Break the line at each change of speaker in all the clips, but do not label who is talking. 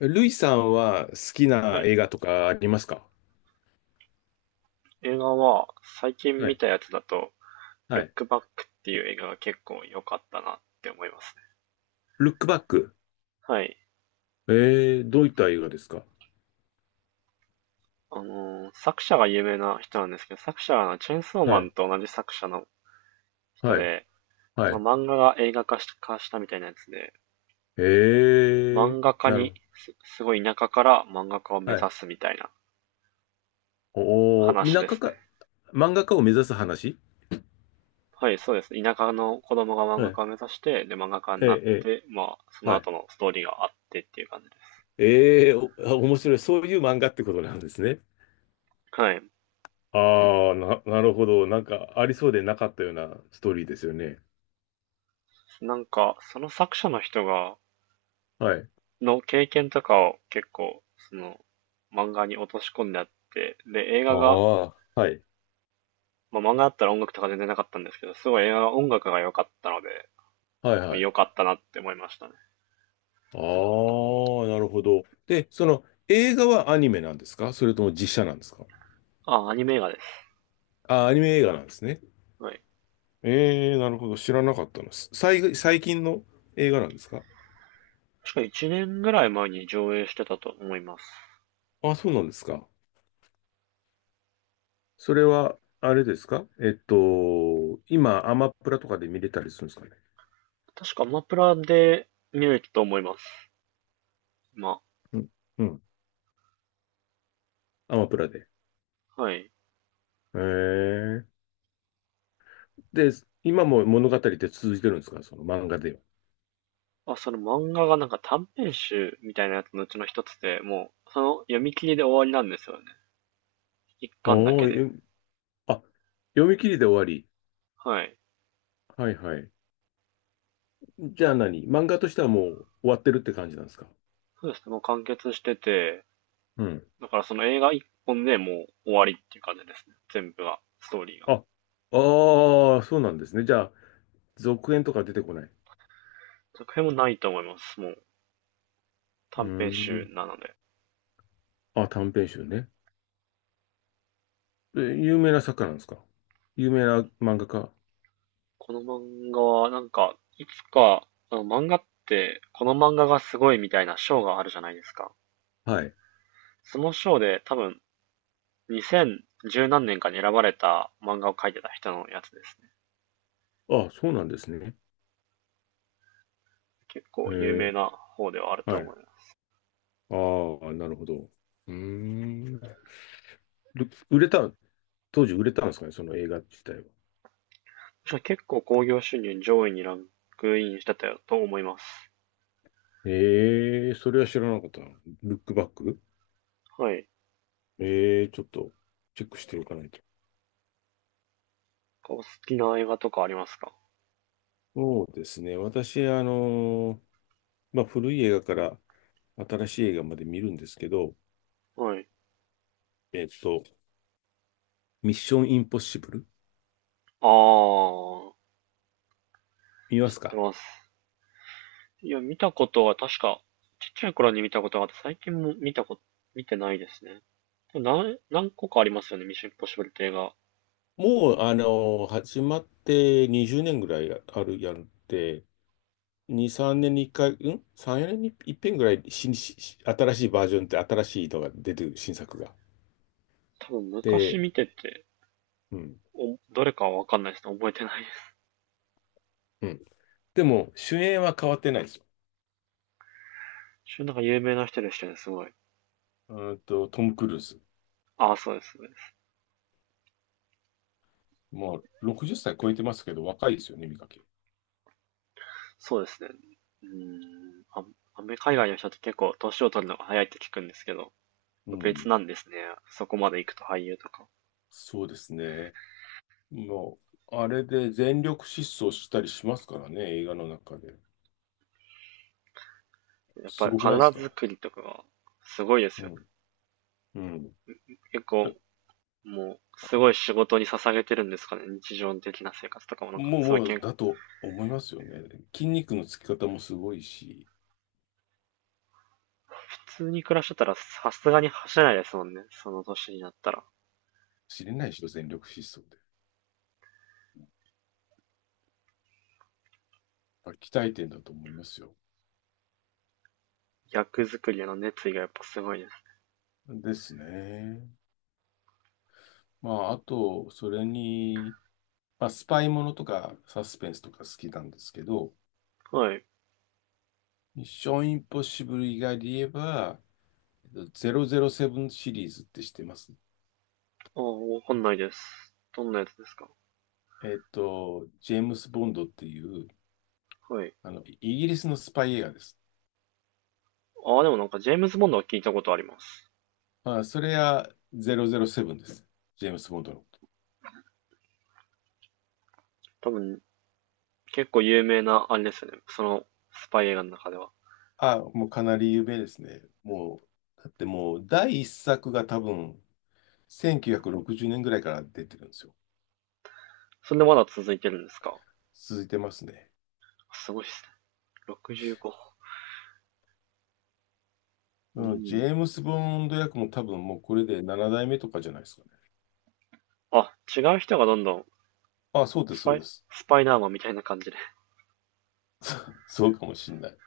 ルイさんは好き
は
な
い。
映画とかありますか？
映画は、最近
は
見
い。
たやつだと、
は
ルッ
い。
クバックっていう映画が結構良かったなって思いますね。
ルックバック。
はい。
どういった映画ですか？
作者が有名な人なんですけど、作者がチェーンソー
は
マン
い。
と同じ作者の人
はい。
で、そ
は
の
い。
漫画が映画化したみたいなやつで、
えー、
漫画家
なる
に
ほ
す、すごい田舎から漫画家を
ど。
目
はい。
指すみたいな
おー、
話
田
で
舎
す
か、
ね。
漫画家を目指す話。
はい、そうですね。田舎の子供が漫
は
画
い。
家を目指して、で、漫画家
え
に
ー、
なっ
え
て、まあ、その
はい。
後のストーリーがあってっていう感じです。
えー、お、あ、面白い。そういう漫画ってことなんですね。
はい。
ああ、なるほど。なんか、ありそうでなかったようなストーリーですよね。
なんか、その作者の人が、
はい。
の経験とかを結構、その、漫画に落とし込んであって、で、映
あ
画が、
あ、はい。
まあ、漫画だったら音楽とか全然なかったんですけど、すごい映画が音楽が良かったので、
はい、
まあ
はい。
良かったなって思いましたね。
ああ、なるほど。で、その映画はアニメなんですか、それとも実写なんですか？
あ、アニメ映画です。
あ、アニメ映画なんですね。
はい。
ええ、なるほど。知らなかったの。最近の映画なんですか？
確か1年ぐらい前に上映してたと思います。
あ、そうなんですか。それは、あれですか、えっと、今、アマプラとかで見れたりするんですかね。
確かアマプラで見れたと思います。ま
うん。うん。アマプラで。
あ、はい。
ええ。で、今も物語って続いてるんですか、その漫画では。
まあ、その漫画がなんか短編集みたいなやつのうちの一つで、もう、その読み切りで終わりなんですよね。一巻だ
お
けで。
ー、え、あ、読み切りで終わり。
はい。
はいはい。じゃあ、何、漫画としてはもう終わってるって感じなんですか？
そうですね。もう完結してて、
うん。
だからその映画一本でもう終わりっていう感じですね。全部が、ストーリーが。
あ、ああ、そうなんですね。じゃあ、続編とか出てこない。
続編もないと思います。もう
うー
短編集
ん。
なので。
あ、短編集ね。え、有名な作家なんですか、有名な漫画家。
この漫画はなんか、いつか、あの漫画って、この漫画がすごいみたいな賞があるじゃないですか。
はい。
その賞で多分2010何年かに選ばれた漫画を描いてた人のやつですね。
あ、そうなんですね。
結
へ
構有
え、
名な方ではあると
はい。
思い
あ
ます。
あ、なるほど。うーん。る売れた、当時売れたんですかね、その映画自体は。
確か結構興行収入上位にランクインしてたと思います。
ええ、それは知らなかったな。ルックバック。
はい。
ええ、ちょっとチェックしておかないと。
お好きな映画とかありますか？
そうですね。私、まあ、古い映画から新しい映画まで見るんですけど、
はい。
えっと、ミッションインポッシブル
ああ、
見ま
知
す
って
か？
ます。いや、見たことは確か、ちっちゃい頃に見たことがあって、最近も見たこと、見てないですね。でも何個かありますよね、ミッションインポッシブルって映画。
もう、始まって20年ぐらいあるやんって、2、3年に1回、うん？ 3、4年に1遍ぐらい新しいバージョンって新しいのが出てる、新作が。
多分昔
で、
見てて、
うん、
どれかはわかんないですね。覚えてないです。
うん。でも、主演は変わってないですよ。
一応なんか有名な人でしたね、すごい。
うーんと、トム・クルーズ。
ああ、そうですね。
もう60歳超えてますけど、若いですよね、見かけ。
そうですね。あ、海外の人って結構年を取るのが早いって聞くんですけど、
う
別
ん。
なんですね。そこまで行くと俳優とか。
そうですね。もう、あれで全力疾走したりしますからね、映画の中で。
やっ
す
ぱり
ごくないです
体
か？
作りとかがすごいです
う
よ。
ん。うん。
結構、
え、
もう、すごい仕事に捧げてるんですかね。日常的な生活とかもなんか、
もう、
すごい
も
けん、
う、
普
だと思いますよね。筋肉のつき方もすごいし、
通に暮らしてたらさすがに走れないですもんね。その年になったら。
知れないでしょ、全力疾走で。やっぱ鍛えてんだと思いますよ。
役作りへの熱意がやっぱすごいです。
ですね。まあ、あと、それに、まあ、スパイものとかサスペンスとか好きなんですけど、
はい。
ミッションインポッシブル以外で言えば、007シリーズって知ってます
ああ、わかんないです。どんなやつですか？
ジェームス・ボンドっていう、
はい。
あの、イギリスのスパイ映画です。
ああ、でもなんかジェームズ・ボンドは聞いたことあります。
まあ、それは007です。ジェームス・ボンドのこと。
多分、結構有名な、あれですよね。スパイ映画の中では。
あ、もうかなり有名ですね。もう、だってもう、第一作が多分、1960年ぐらいから出てるんですよ。
それでまだ続いてるんですか？
続いてますね。
すごいですね。65。う
うん、ジ
ん。
ェームス・ボンド役も多分もうこれで7代目とかじゃないですかね。
あ、違う人がどんどん
あ、そうで
ス
す、そう
パ
で
イ、
す。
スパイダーマンみたいな感じで。
そうかもしんない。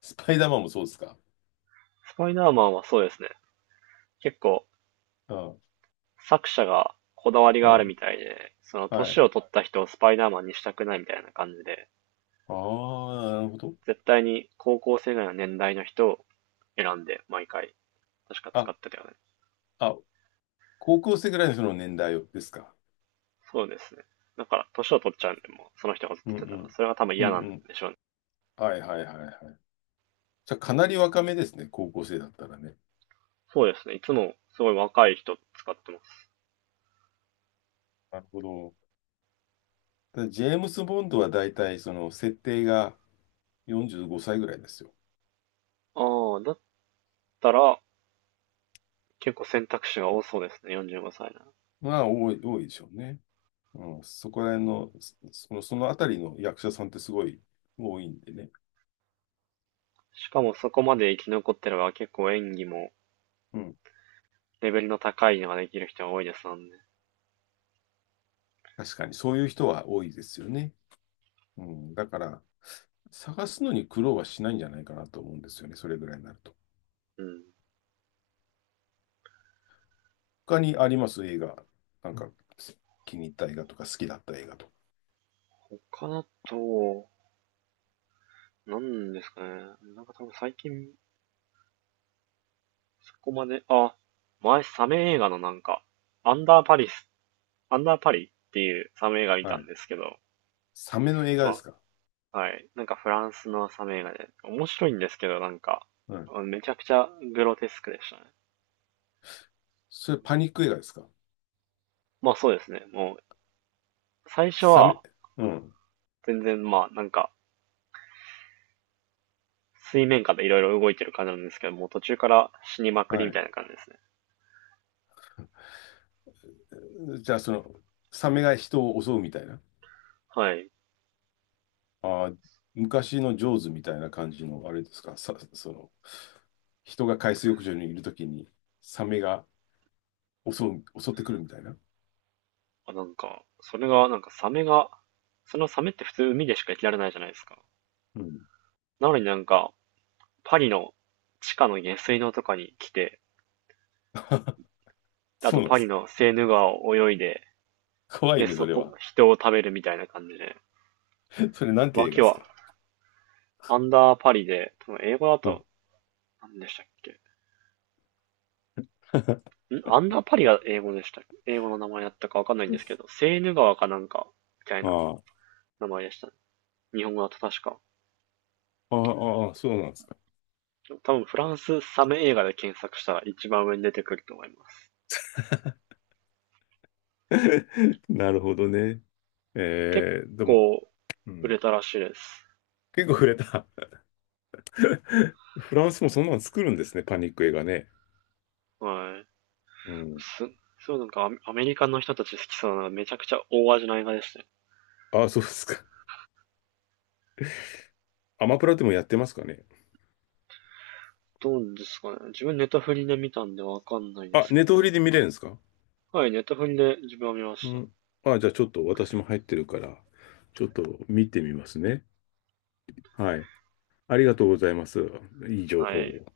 スパイダーマンもそうですか。
スパイダーマンはそうですね。結構
あ、
作者がこだわりがある
はい、
みたいで、その
は
年
い。
を取った人をスパイダーマンにしたくないみたいな感じで、
ああ、なるほど。
絶対に高校生ぐらいの年代の人を選んで毎回確か使
あ、
ってたよね。
あ、高校生ぐらいのその年代ですか。
そうですね。だから年を取っちゃうんで、もうその人がずっ
うん
と
う
出ってたら、
ん。
それが多分
う
嫌なん
んうん。
でしょうね。
はいはいはいはい。じゃあ、かなり若めですね、高校生だったらね。
そうですね。いつもすごい若い人使ってます。
なるほど。ただ、ジェームス・ボンドは大体その設定が45歳ぐらいですよ。
ああ、だったら結構選択肢が多そうですね。45歳なら。
多いでしょうね。うん、そこら辺の、その、そのあたりの役者さんってすごい多いんでね。
しかもそこまで生き残ってれば結構演技も
うん。
レベルの高いのができる人が多いですもんね。
確かにそういう人は多いですよね。うん。だから、探すのに苦労はしないんじゃないかなと思うんですよね。それぐらいになると。
うん。
他にあります、映画。なんか、気に入った映画とか、好きだった映画と
他だと、なんですかね。なんか多分最近そこまで、あ、前サメ映画のなんか、アンダーパリス、アンダーパリっていうサメ映画見
か。
た
はい。
んですけど、
サメの映画で
ま
すか？
あ、はい。なんかフランスのサメ映画で、面白いんですけど、なんか、
うん。
めちゃくちゃグロテスクでしたね。
それ、パニック映画ですか？
まあそうですね。もう、最初
サメ、
は、
うん。
全然まあなんか、水面下でいろいろ動いてる感じなんですけど、もう途中から死にまくり
は
みた
い。
いな感じですね。
じゃあ、その、サメが人を襲うみたいな。
はい。
ああ、昔のジョーズみたいな感じの、あれですか、さ、その、人が海水浴場にいるときに、サメが襲う、襲ってくるみたいな。
あなんか、それが、なんかサメが、そのサメって普通海でしか生きられないじゃないですか。
うん。
なのになんか、パリの地下の下水道とかに来て、あ
そ
と
うなんで
パリ
す。
のセーヌ川を泳いで、
怖い
で、
ね、そ
そ
れ
こ、
は。
人を食べるみたいな感じで。
それなんて
わ
映画
け
です
は、
か？
アンダーパリで、英語だ
うん。
と、何でしたっけ？アンダーパリが英語でした。英語の名前だったかわかんないんですけ ど、セーヌ川かなんか、みたいな
ああ、
名前でしたね。日本語だと確か。
ああ、そうなんですか。
多分フランスサメ映画で検索したら一番上に出てくると思います。
なるほどね。
結
えー、でも、
構
う
売
ん、
れたらしいです。
結構触れた。フランスもそんなの作るんですね、パニック映画ね。
はい。
うん。
す、そうなんかアメリカの人たち好きそうなめちゃくちゃ大味な映画でしたね。
あ、そうですか。アマプラでもやってますかね。
どうですかね。自分ネタフリで見たんでわかんないで
あ、
す
ネッ
け
トフ
ど。
リで見れるんですか？
はい、ネタフリで自分は見ま
う
した。
ん。あ、じゃあ、ちょっと私も入ってるから、ちょっと見てみますね。はい。ありがとうございます。いい情
は
報
い。
を。